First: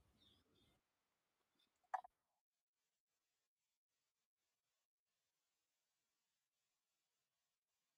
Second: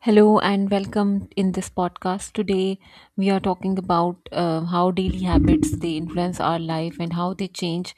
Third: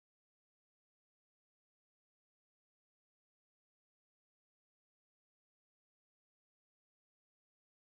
Hello and welcome in this podcast. Today we are talking about how daily habits they influence our life and how they change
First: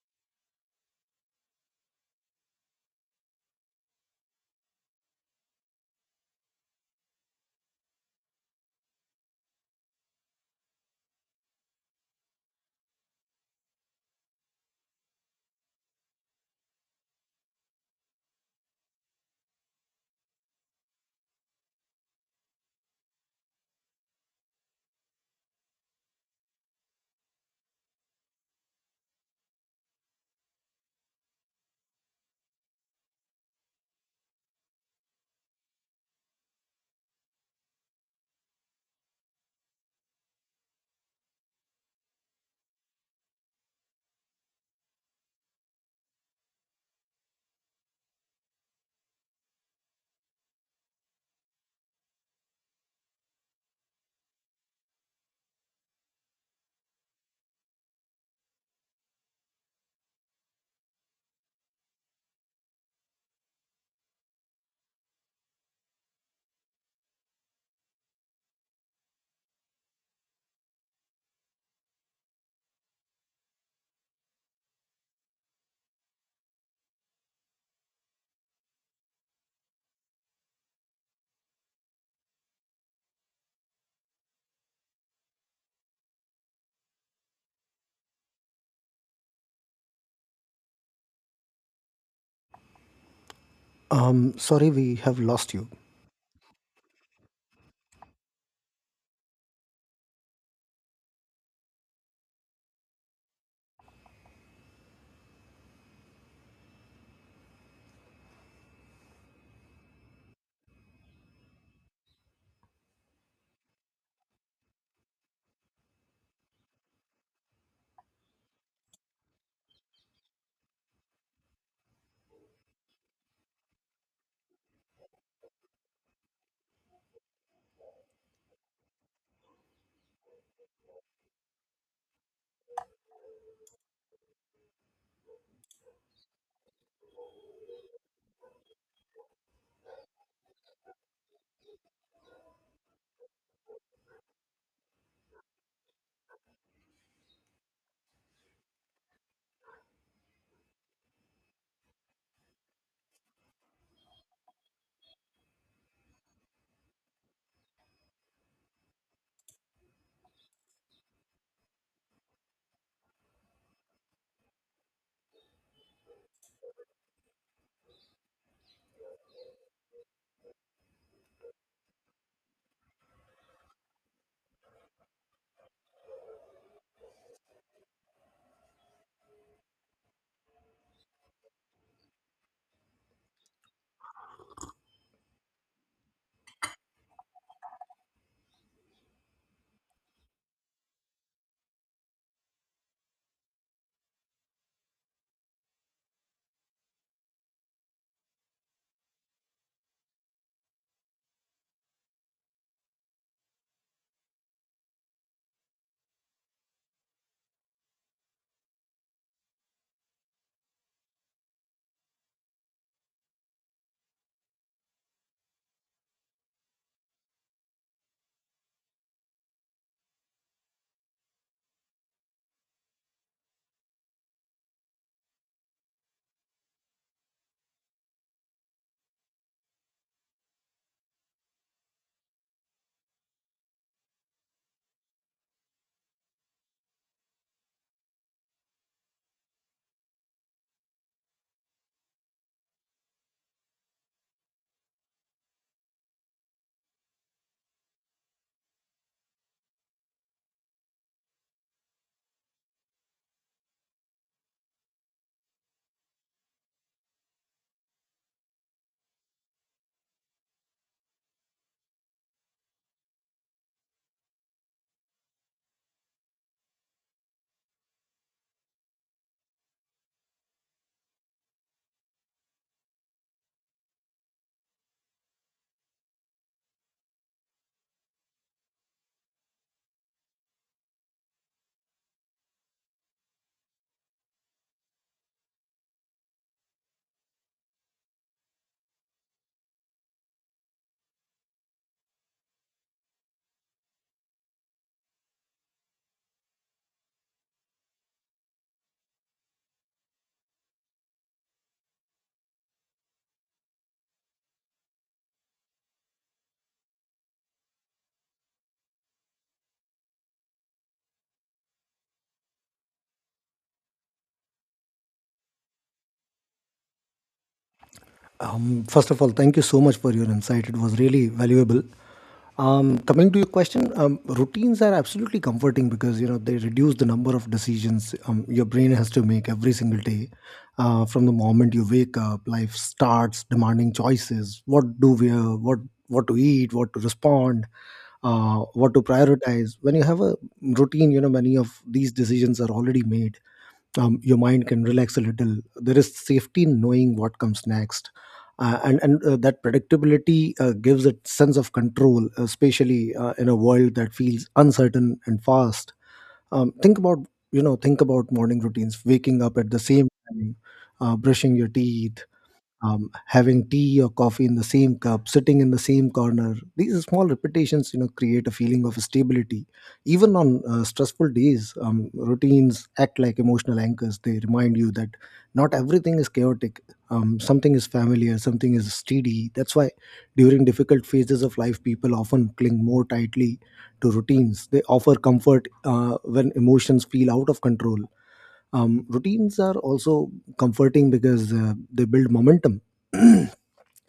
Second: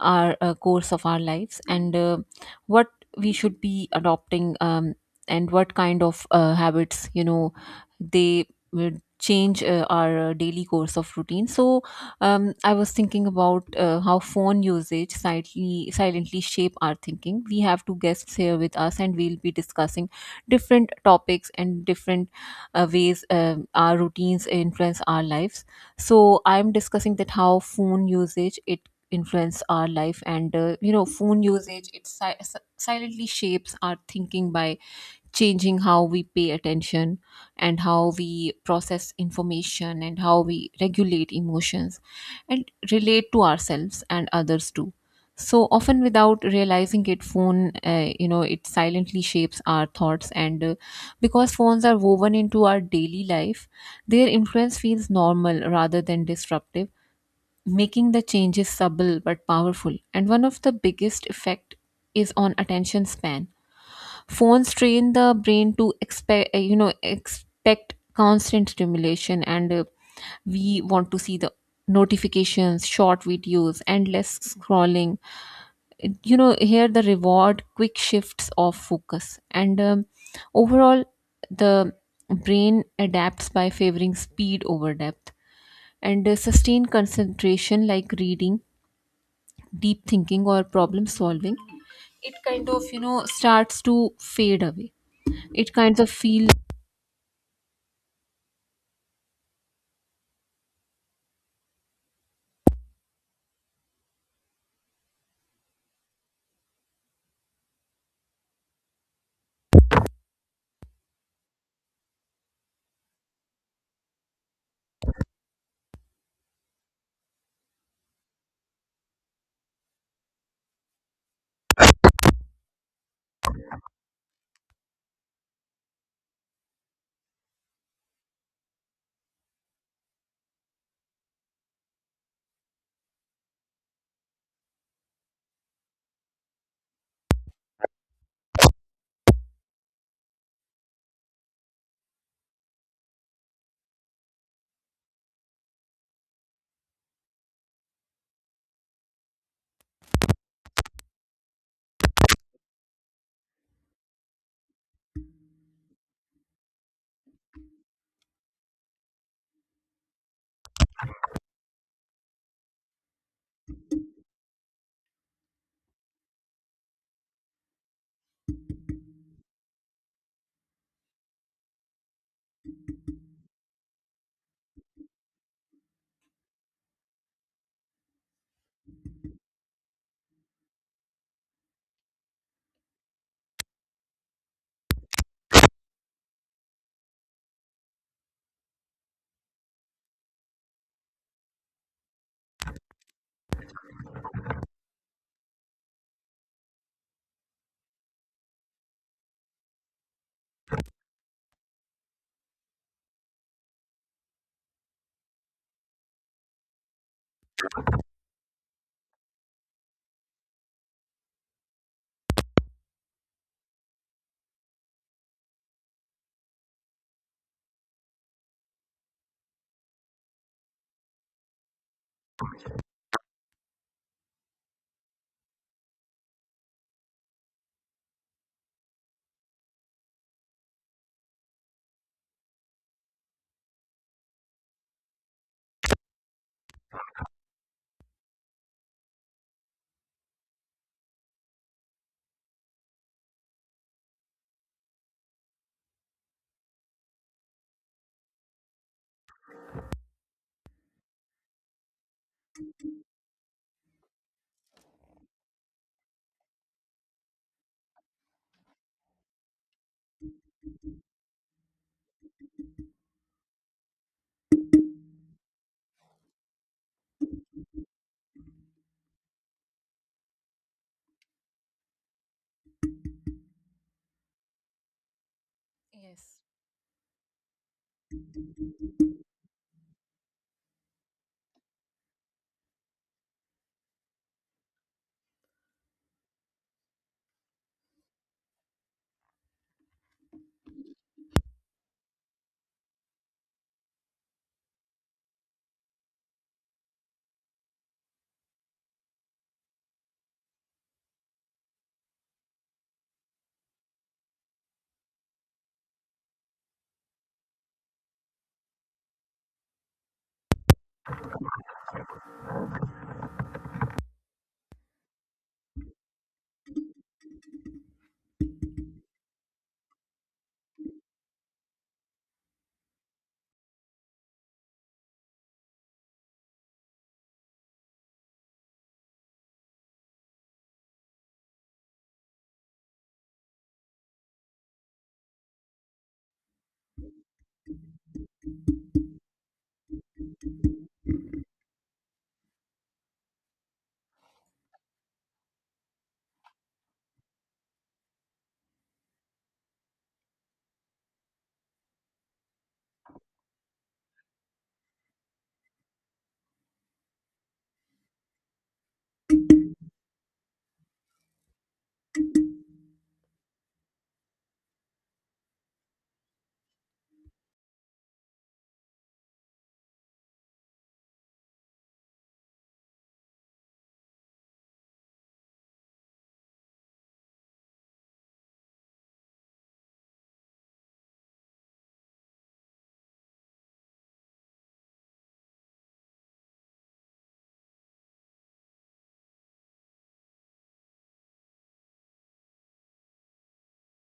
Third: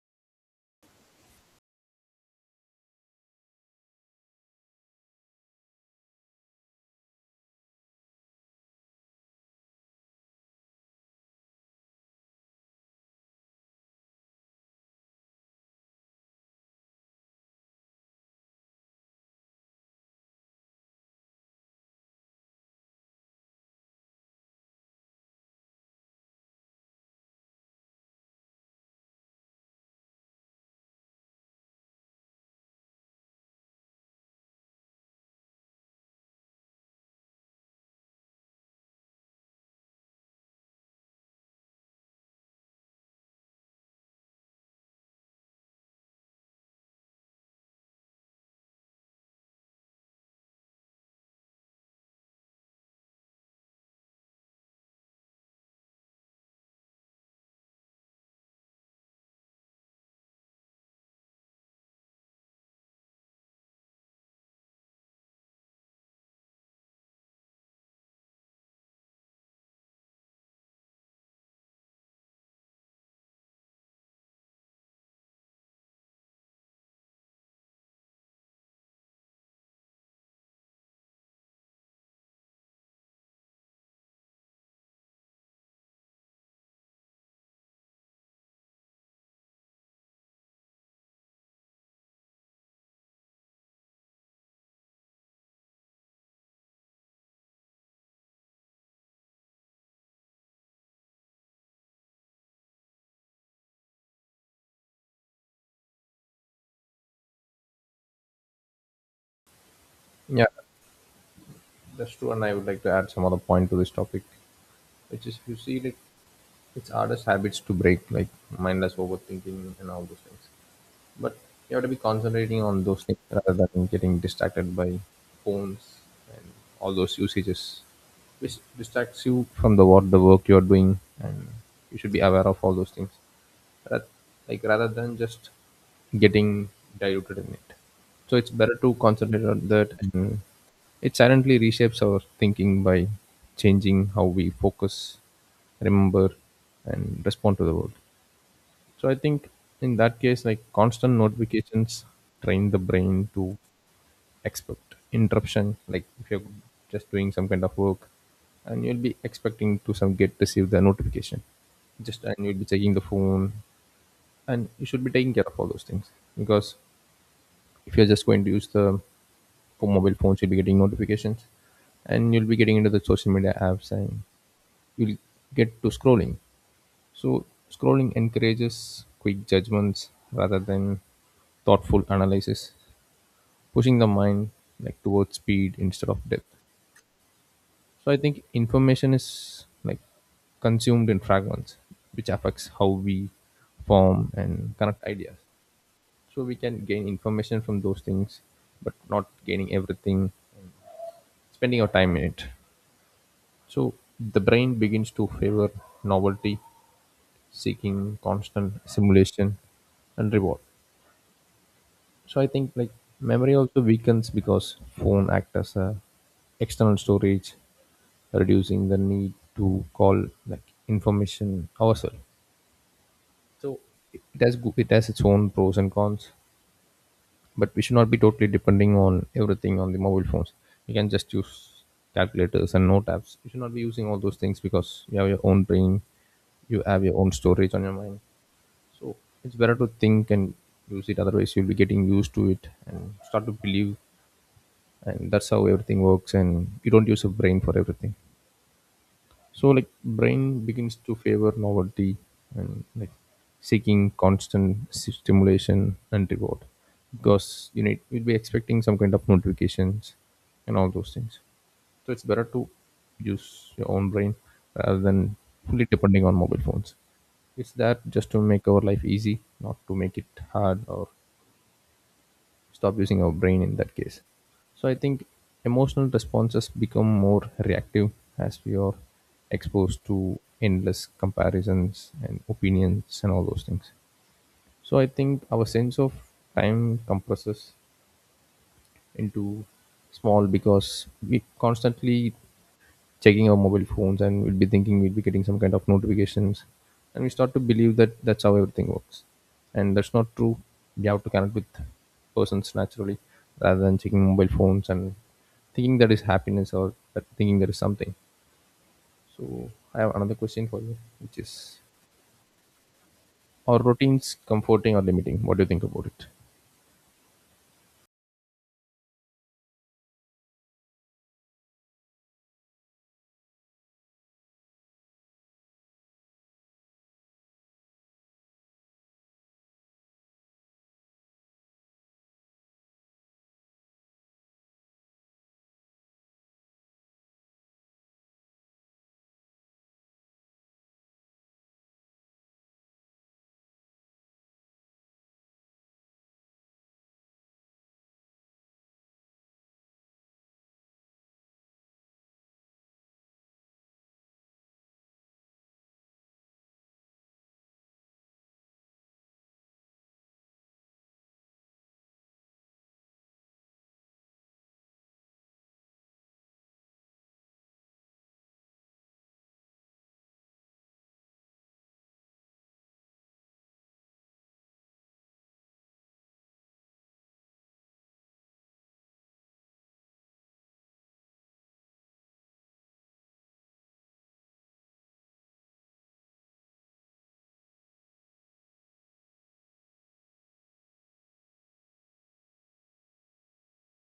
our course of our lives and what we should be adopting and what kind of habits they would change our daily course of routine. So I was thinking about how phone usage silently shape our thinking. We have two guests here with us and we'll be discussing different topics and different ways, our routines influence our lives. So I'm discussing that how phone usage it influence our life, and phone usage it silently shapes our thinking by changing how we pay attention and how we process information and how we regulate emotions and relate to ourselves and others too. So often without realizing it, phone, it silently shapes our thoughts. And Because phones are woven into our daily life, their influence feels normal rather than disruptive, making the changes subtle but powerful. And one of the biggest effect is on attention span. Phones train the brain to expect, expect constant stimulation, and we want to see the notifications, short videos, endless scrolling. You know, here the reward quick shifts of focus, and overall, the brain adapts by favoring speed over depth, and sustained concentration, like reading, deep thinking, or problem solving. It kind of, you know, starts to fade Sorry, away. we have lost you. It kind of feel. Yeah, that's true. And I would like to add some other point to this topic, which is if you see it it's hardest habits to break, like mindless overthinking and all those things. But you have to be concentrating on those things rather than getting distracted by phones and all those usages, which distracts you from the what the work you are doing, and you should be aware of all those things ra- like rather than just getting diluted in it. So it's better to concentrate on that, and it silently reshapes our thinking by changing how we focus, remember, and respond to the world. So I think in that case, like constant notifications train the brain to expect interruption. Like if you're just doing some kind of work, and you'll be expecting to some get receive the notification just and you'll be checking the phone and you should be taking care of all those things because if you're just going to use the for mobile phones you'll be getting notifications and you'll be getting into the social media apps and you'll get to scrolling. So scrolling encourages quick judgments rather than thoughtful analysis, pushing the mind like towards speed instead of depth. So I think information is like consumed in fragments which affects how we form and connect ideas. So we can gain information from those things but not gaining everything, spending our time in it. So the brain begins to favor novelty, seeking constant simulation and reward. So I think like memory also weakens because phone acts as a external storage, reducing the need to call like information ourselves. It has its own pros and cons, but we should not be totally depending on everything on the mobile phones. You can just use calculators and note apps. You should not be using all those things because you have your own brain, you have your own storage on your mind. So it's better to think and use it, otherwise you'll be getting used to it and start to believe and that's how everything works and you don't use a brain for everything. So like brain begins to favor novelty and like seeking constant stimulation and reward because you need you'll be expecting some kind of notifications and all those things. So it's better to use your own brain rather than fully depending on mobile phones. It's that just to make our life easy, not to make it hard or stop using our brain in that case. So I think emotional Yes. responses become more reactive as we are exposed to endless comparisons and opinions and all those things. So I think our sense of time compresses into small because we constantly checking our mobile phones and we'll be thinking we'll be getting some kind of notifications and we start to believe that that's how everything works and that's not true. We have to connect with persons naturally rather than checking mobile phones and thinking that is happiness or that thinking there is something. So I have another question for you, which is are routines comforting or limiting? What do you think about it? First of all, thank you so much for your insight. It was really valuable. Coming to your question, routines are absolutely comforting because you know they reduce the number of decisions, your brain has to make every single day. From the moment you wake up, life starts demanding choices: what to eat, what to respond, what to prioritize. When you have a routine, you know many of these decisions are already made, your mind can relax a little. There is safety in knowing what comes next, and that predictability gives a sense of control, especially in a world that feels uncertain and fast. Think about You know, think about morning routines, waking up at the same time, brushing your teeth, having tea or coffee in the same cup, sitting in the same corner. These small repetitions, you know, create a feeling of stability. Even on stressful days, routines act like emotional anchors. They remind you that not everything is chaotic. Something is familiar, something is steady. That's why during difficult phases of life, people often cling more tightly to routines. They offer comfort when emotions feel out of control. Routines are also comforting because they build momentum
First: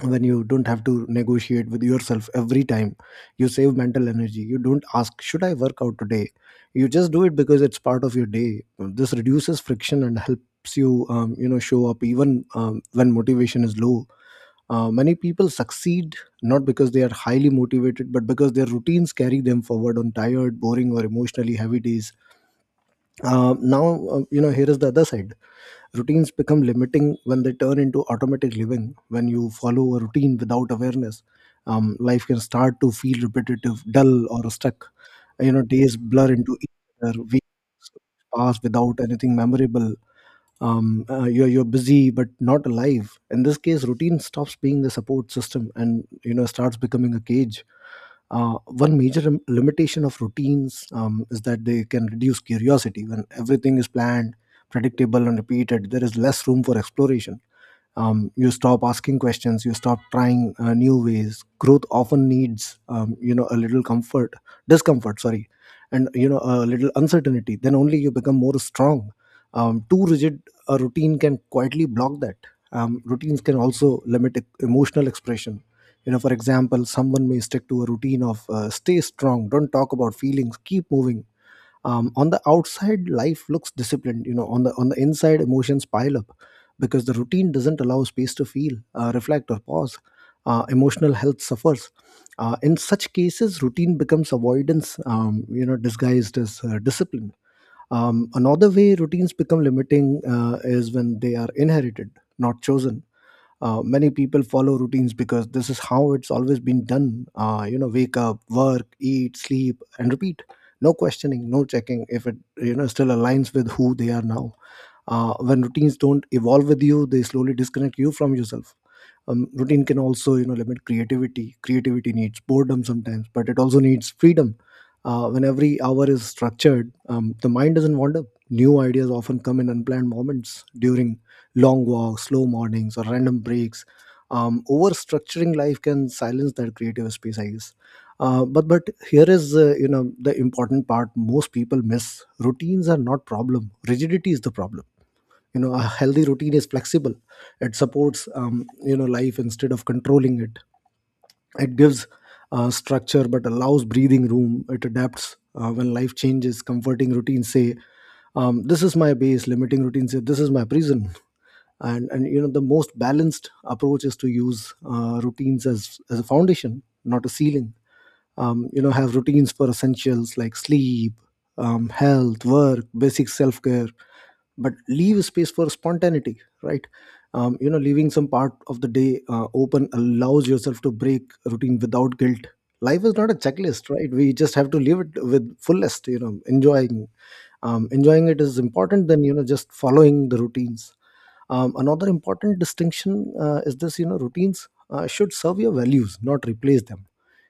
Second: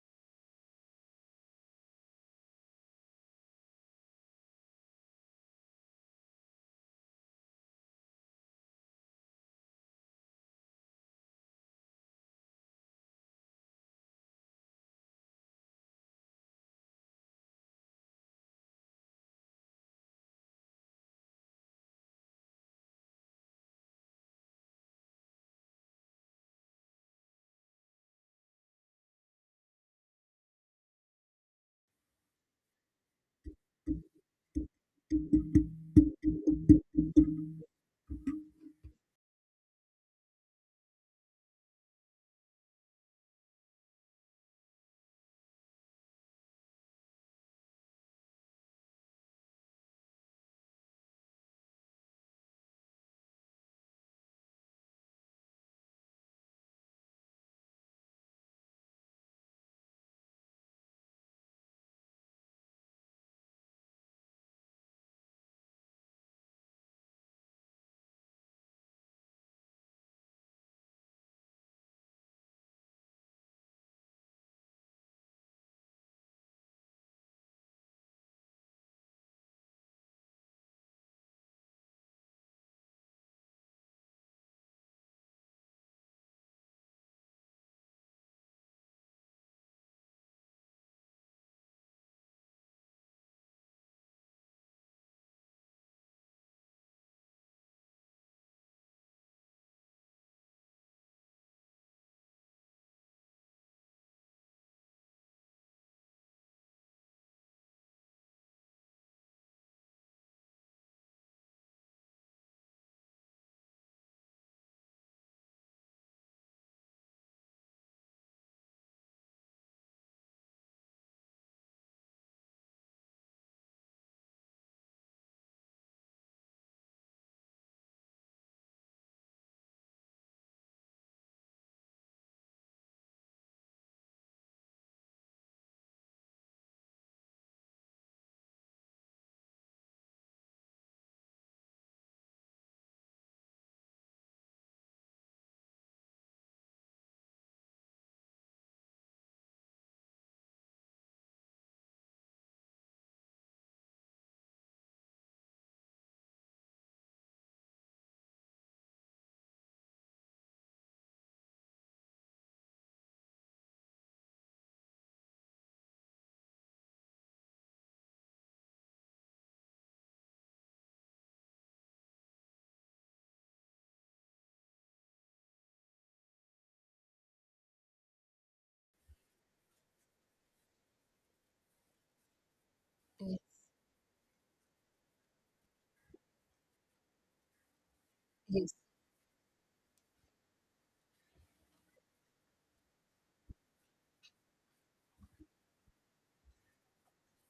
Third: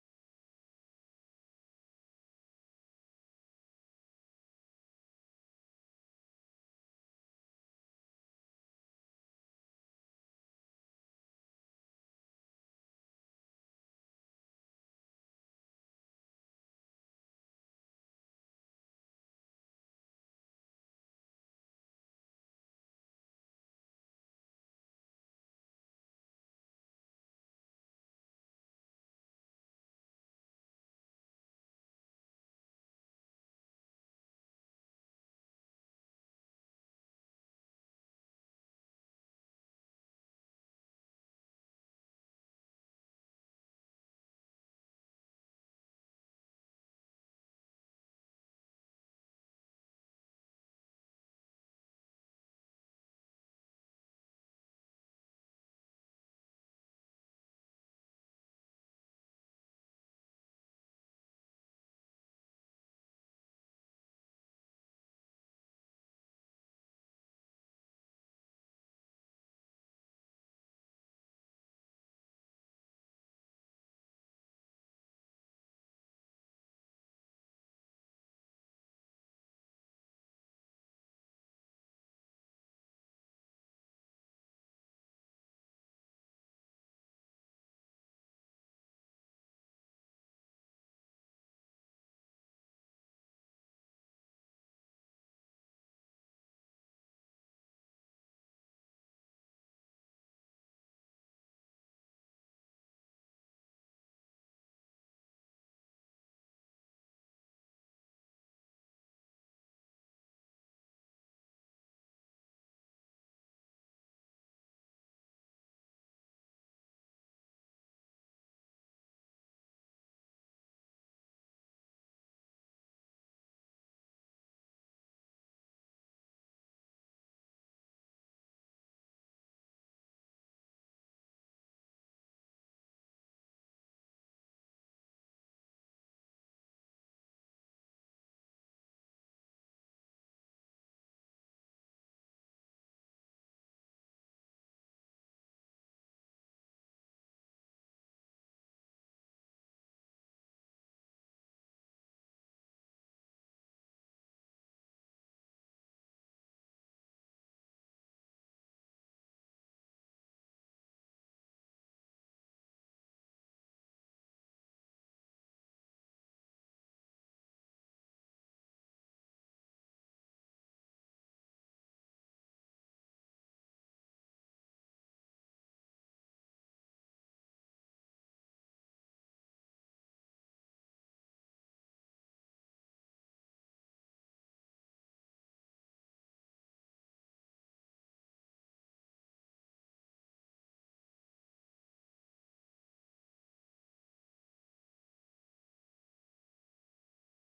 when you don't have to negotiate with yourself every time, you save mental energy. You don't ask, should I work out today? You just do it because it's part of your day. This reduces friction and helps you you know show up even when motivation is low. Many people succeed not because they are highly motivated, but because their routines carry them forward on tired, boring, or emotionally heavy days. Now, you know, here is the other side. Routines become limiting when they turn into automatic living. When you follow a routine without awareness, life can start to feel repetitive, dull, or stuck. You know, days blur into each other, weeks pass without anything memorable. You're busy but not alive. In this case, routine stops being a support system and you know starts becoming a cage. One major limitation of routines is that they can reduce curiosity. When everything is planned, predictable, and repeated, there is less room for exploration. You stop asking questions, you stop trying new ways. Growth often needs you know a little comfort discomfort, sorry, and you know a little uncertainty, then only you become more strong. Too rigid a routine can quietly block that. Routines can also limit emotional expression. You know, for example, someone may stick to a routine of stay strong, don't talk about feelings, keep moving. On the outside life looks disciplined, you know, on the inside emotions pile up because the routine doesn't allow space to feel, reflect or pause. Emotional health suffers. In such cases routine becomes avoidance, you know, disguised as discipline. Another way routines become limiting is when they are inherited, not chosen. Many people follow routines because this is how it's always been done. You know, wake up, work, eat, sleep, and repeat. No questioning, no checking if it you know still aligns with who they are now. When routines don't evolve with you, they slowly disconnect you from yourself. Routine can also you know limit creativity. Creativity needs boredom sometimes, but it also needs freedom. When every hour is structured, the mind doesn't wander. New ideas often come in unplanned moments during long walks, slow mornings, or random breaks. Over structuring life can silence that creative space, I guess. But here is, you know, the important part most people miss: routines are not problem, rigidity is the problem. You know, a healthy routine is flexible. It supports you know life instead of controlling it. It gives structure but allows breathing room. It adapts when life changes. Comforting routines say, this is my base. Limiting routines say, this is my prison. And you know the most balanced approach is to use routines as a foundation, not a ceiling. You know, have routines for essentials like sleep, health, work, basic self-care, but leave space for spontaneity, right? You know, leaving some part of the day open allows yourself to break routine without guilt. Life is not a checklist, right? We just have to live it with fullest, you know, enjoying. Enjoying it is Yes. important than you know just following the routines. Another important distinction is this, you know, routines should serve your values, not replace them.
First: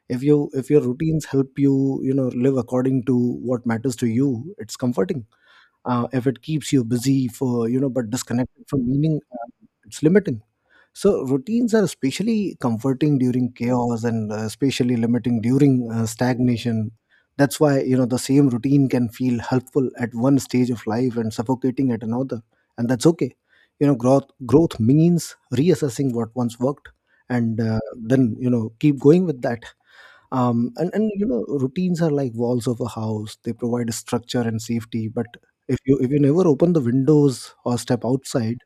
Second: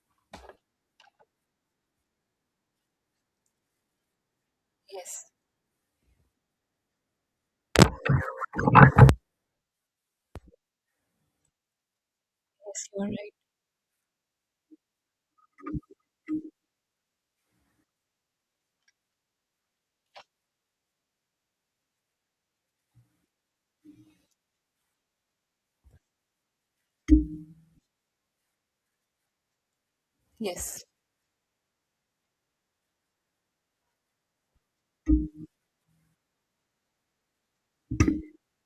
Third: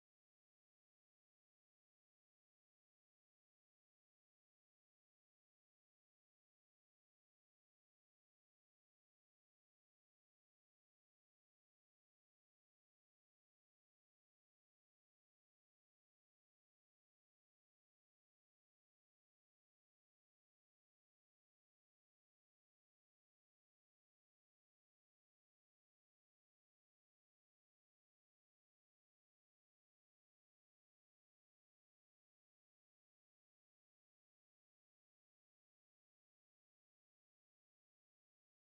If your routines help you, you know, live according to what matters to you, it's Yes. comforting. If it keeps you busy for you know but disconnected from meaning, it's limiting. So routines are especially Yes, you are comforting right. during chaos, and especially limiting during stagnation. That's why you know the same routine can feel helpful at one stage of life and suffocating at another, and that's okay. You know, growth means reassessing what once worked, and then you know keep going with that. um, Yes. and and you know routines are like walls of a house. They provide structure and safety, but if you never open the windows or step outside,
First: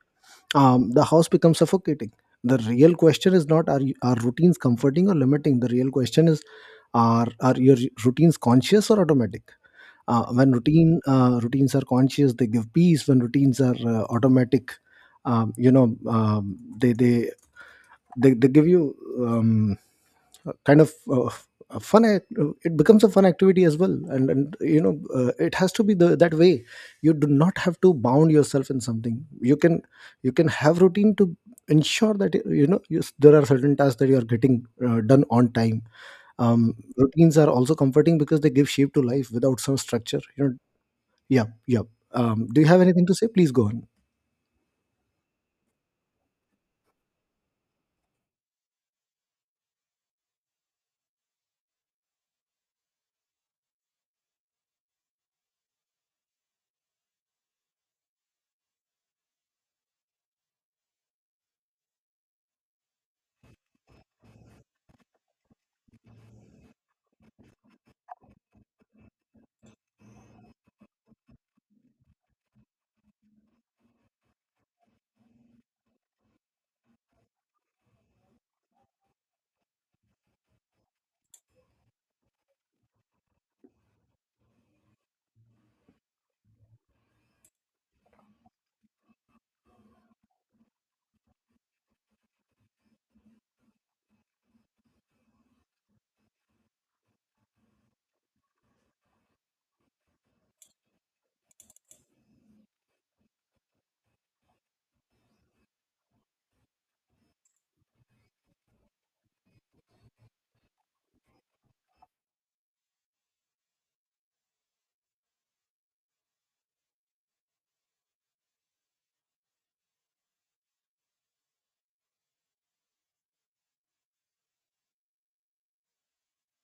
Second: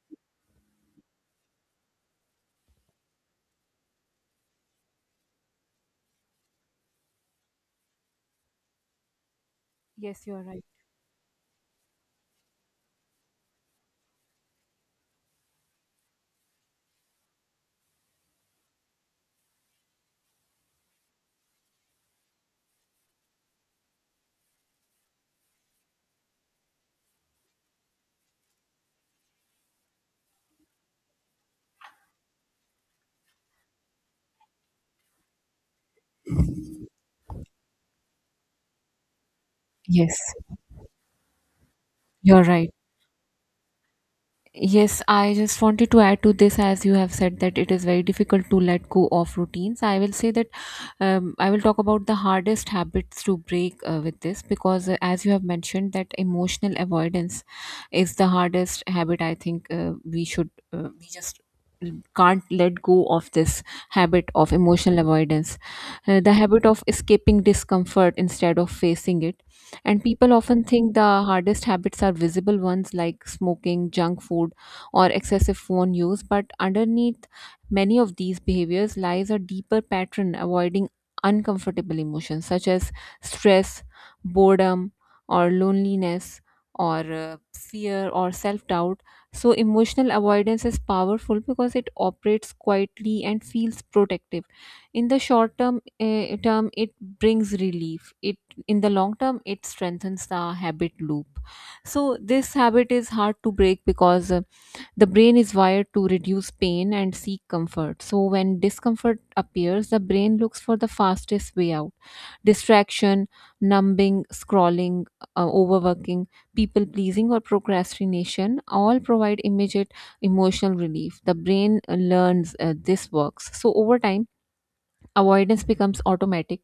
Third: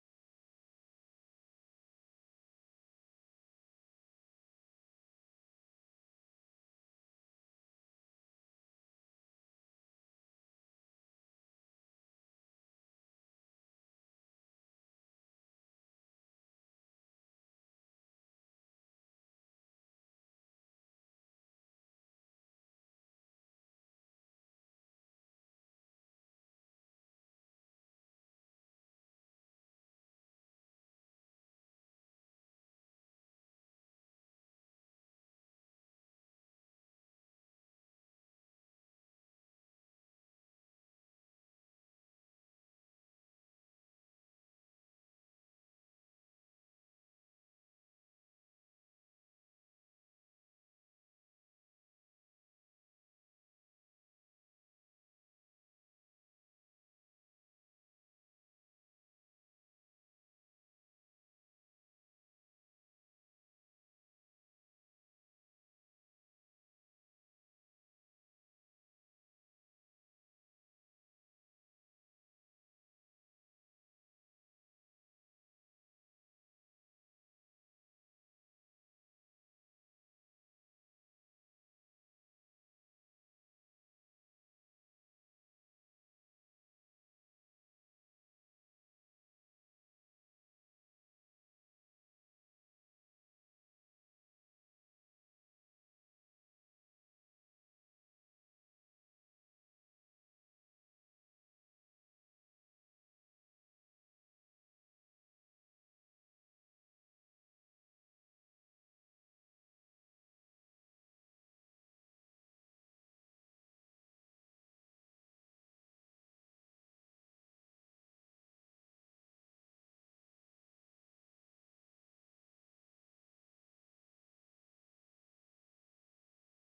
the house becomes suffocating. The real question is not, are routines comforting or limiting. The real question is, are your routines conscious or automatic? uh, Yes, you are when right. routine uh, routines are conscious they give peace. When routines are automatic, um, you know um, they, they they give you um, kind of a fun act. It becomes a fun activity as well, and you know it has to be that way. You do not have to bound yourself in something. You can, you can have routine to ensure that you know there are certain tasks that you are getting done on time. Routines are also comforting because they give shape to life without some Yes, structure, you know. Yeah. you are Do you right. have anything to say? Please go on. Yes, I just wanted to add to this as you have said that it is very difficult to let go of routines. I will say that I will talk about the hardest habits to break with this because, as you have mentioned, that emotional avoidance is the hardest habit. I think we just can't let go of this habit of emotional avoidance. The habit of escaping discomfort instead of facing it. And people often think the hardest habits are visible ones like smoking, junk food, or excessive phone use, but underneath many of these behaviors lies a deeper pattern avoiding uncomfortable emotions such as stress, boredom, or loneliness, or fear, or self doubt. So, emotional avoidance is powerful because it operates quietly and feels protective. In the short term it brings relief. It In the long term it strengthens the habit loop. So this habit is hard to break because the brain is wired to reduce pain and seek comfort. So when discomfort appears, the brain looks for the fastest way out: distraction, numbing, scrolling, overworking, people pleasing, or procrastination all provide immediate emotional relief. The brain learns this works. So over time avoidance becomes automatic,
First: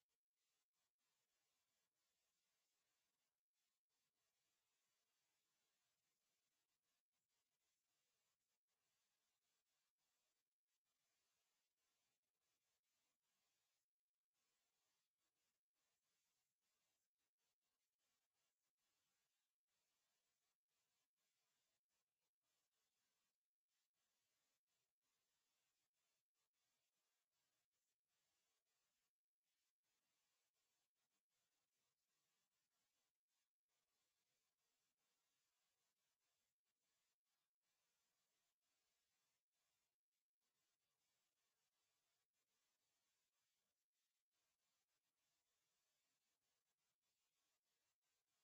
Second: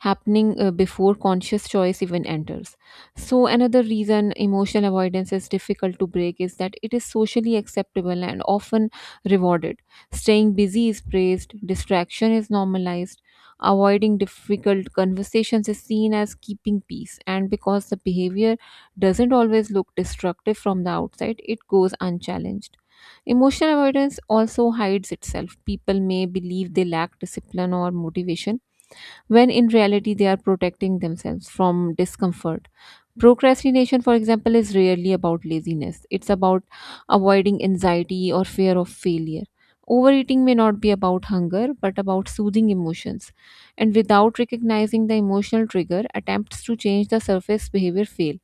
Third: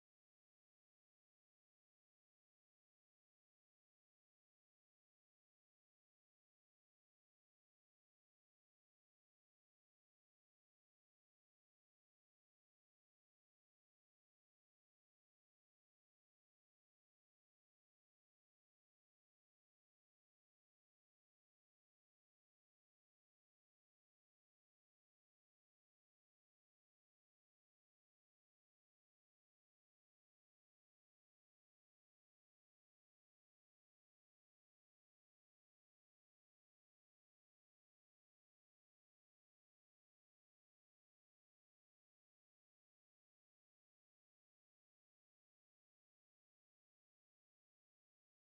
happening before conscious choice even enters. So another reason emotional avoidance is difficult to break is that it is socially acceptable and often rewarded. Staying busy is praised, distraction is normalized, avoiding difficult conversations is seen as keeping peace. And because the behavior doesn't always look destructive from the outside, it goes unchallenged. Emotional avoidance also hides itself. People may believe they lack discipline or motivation, when in reality, they are protecting themselves from discomfort. Procrastination, for example, is rarely about laziness, it's about avoiding anxiety or fear of failure. Overeating may not be about hunger, but about soothing emotions. And without recognizing the emotional trigger, attempts to change the surface behavior fail.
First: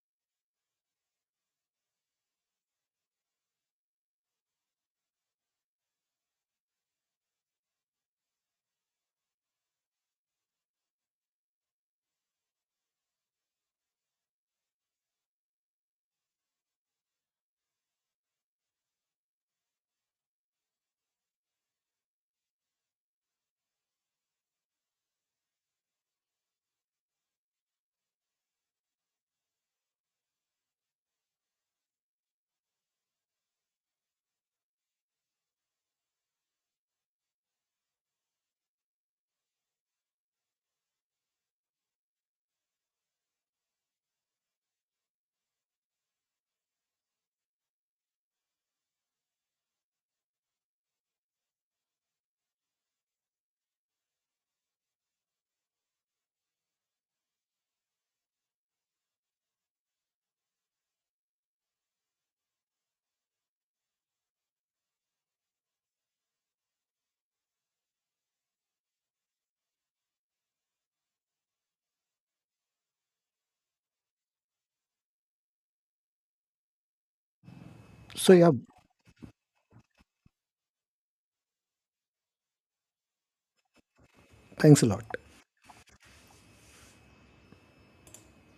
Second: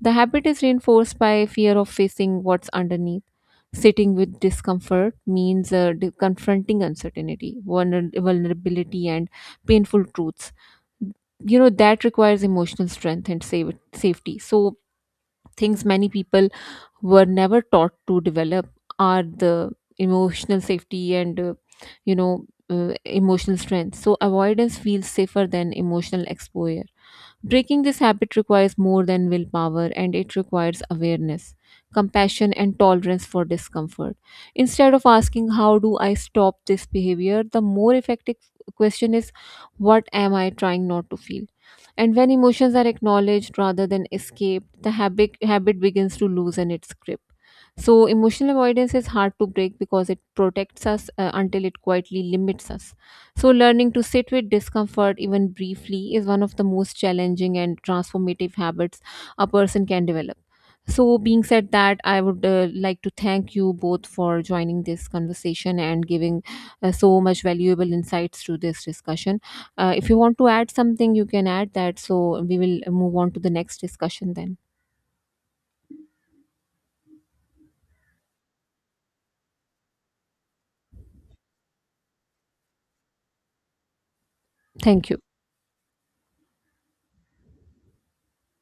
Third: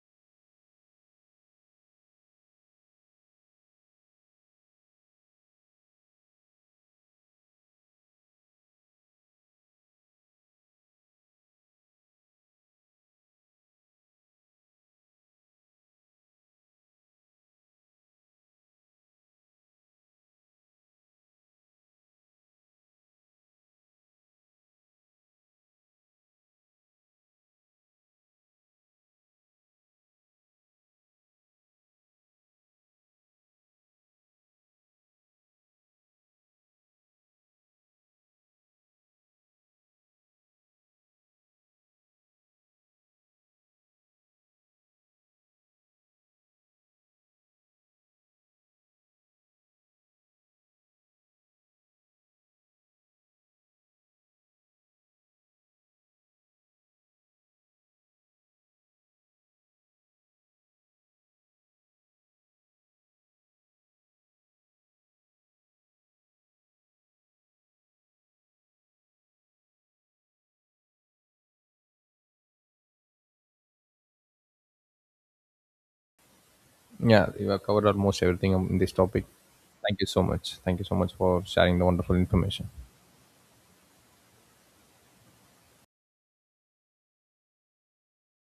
The habit is reinforced by fear of facing what's underneath. Sitting with discomfort means confronting uncertainty, vulnerability, and painful truths. You know, that requires emotional strength and safety. So, things many people were never taught to develop are the emotional safety and, emotional strength. So, avoidance feels safer than emotional exposure. Breaking this habit requires more than willpower, and it requires awareness, compassion, and tolerance for discomfort. Instead of asking, "How do I stop this behavior?" the more effective question is, "What am I trying not to feel?" And when emotions are acknowledged rather than escaped, the habit begins to loosen its grip. So, emotional avoidance is hard to break because it protects us until it quietly limits us. So, learning to sit with discomfort, even briefly, is one of the most challenging and transformative habits a person can develop. So, being said that, I would like to thank you both for joining this conversation and giving so much valuable insights to this discussion. If you want to add something, you can add that. So, we will move on to the next discussion then. Yeah, we have covered almost So yeah, everything in this topic. Thank you so much. Thank you so much for sharing the wonderful information. thanks a Thank you. lot.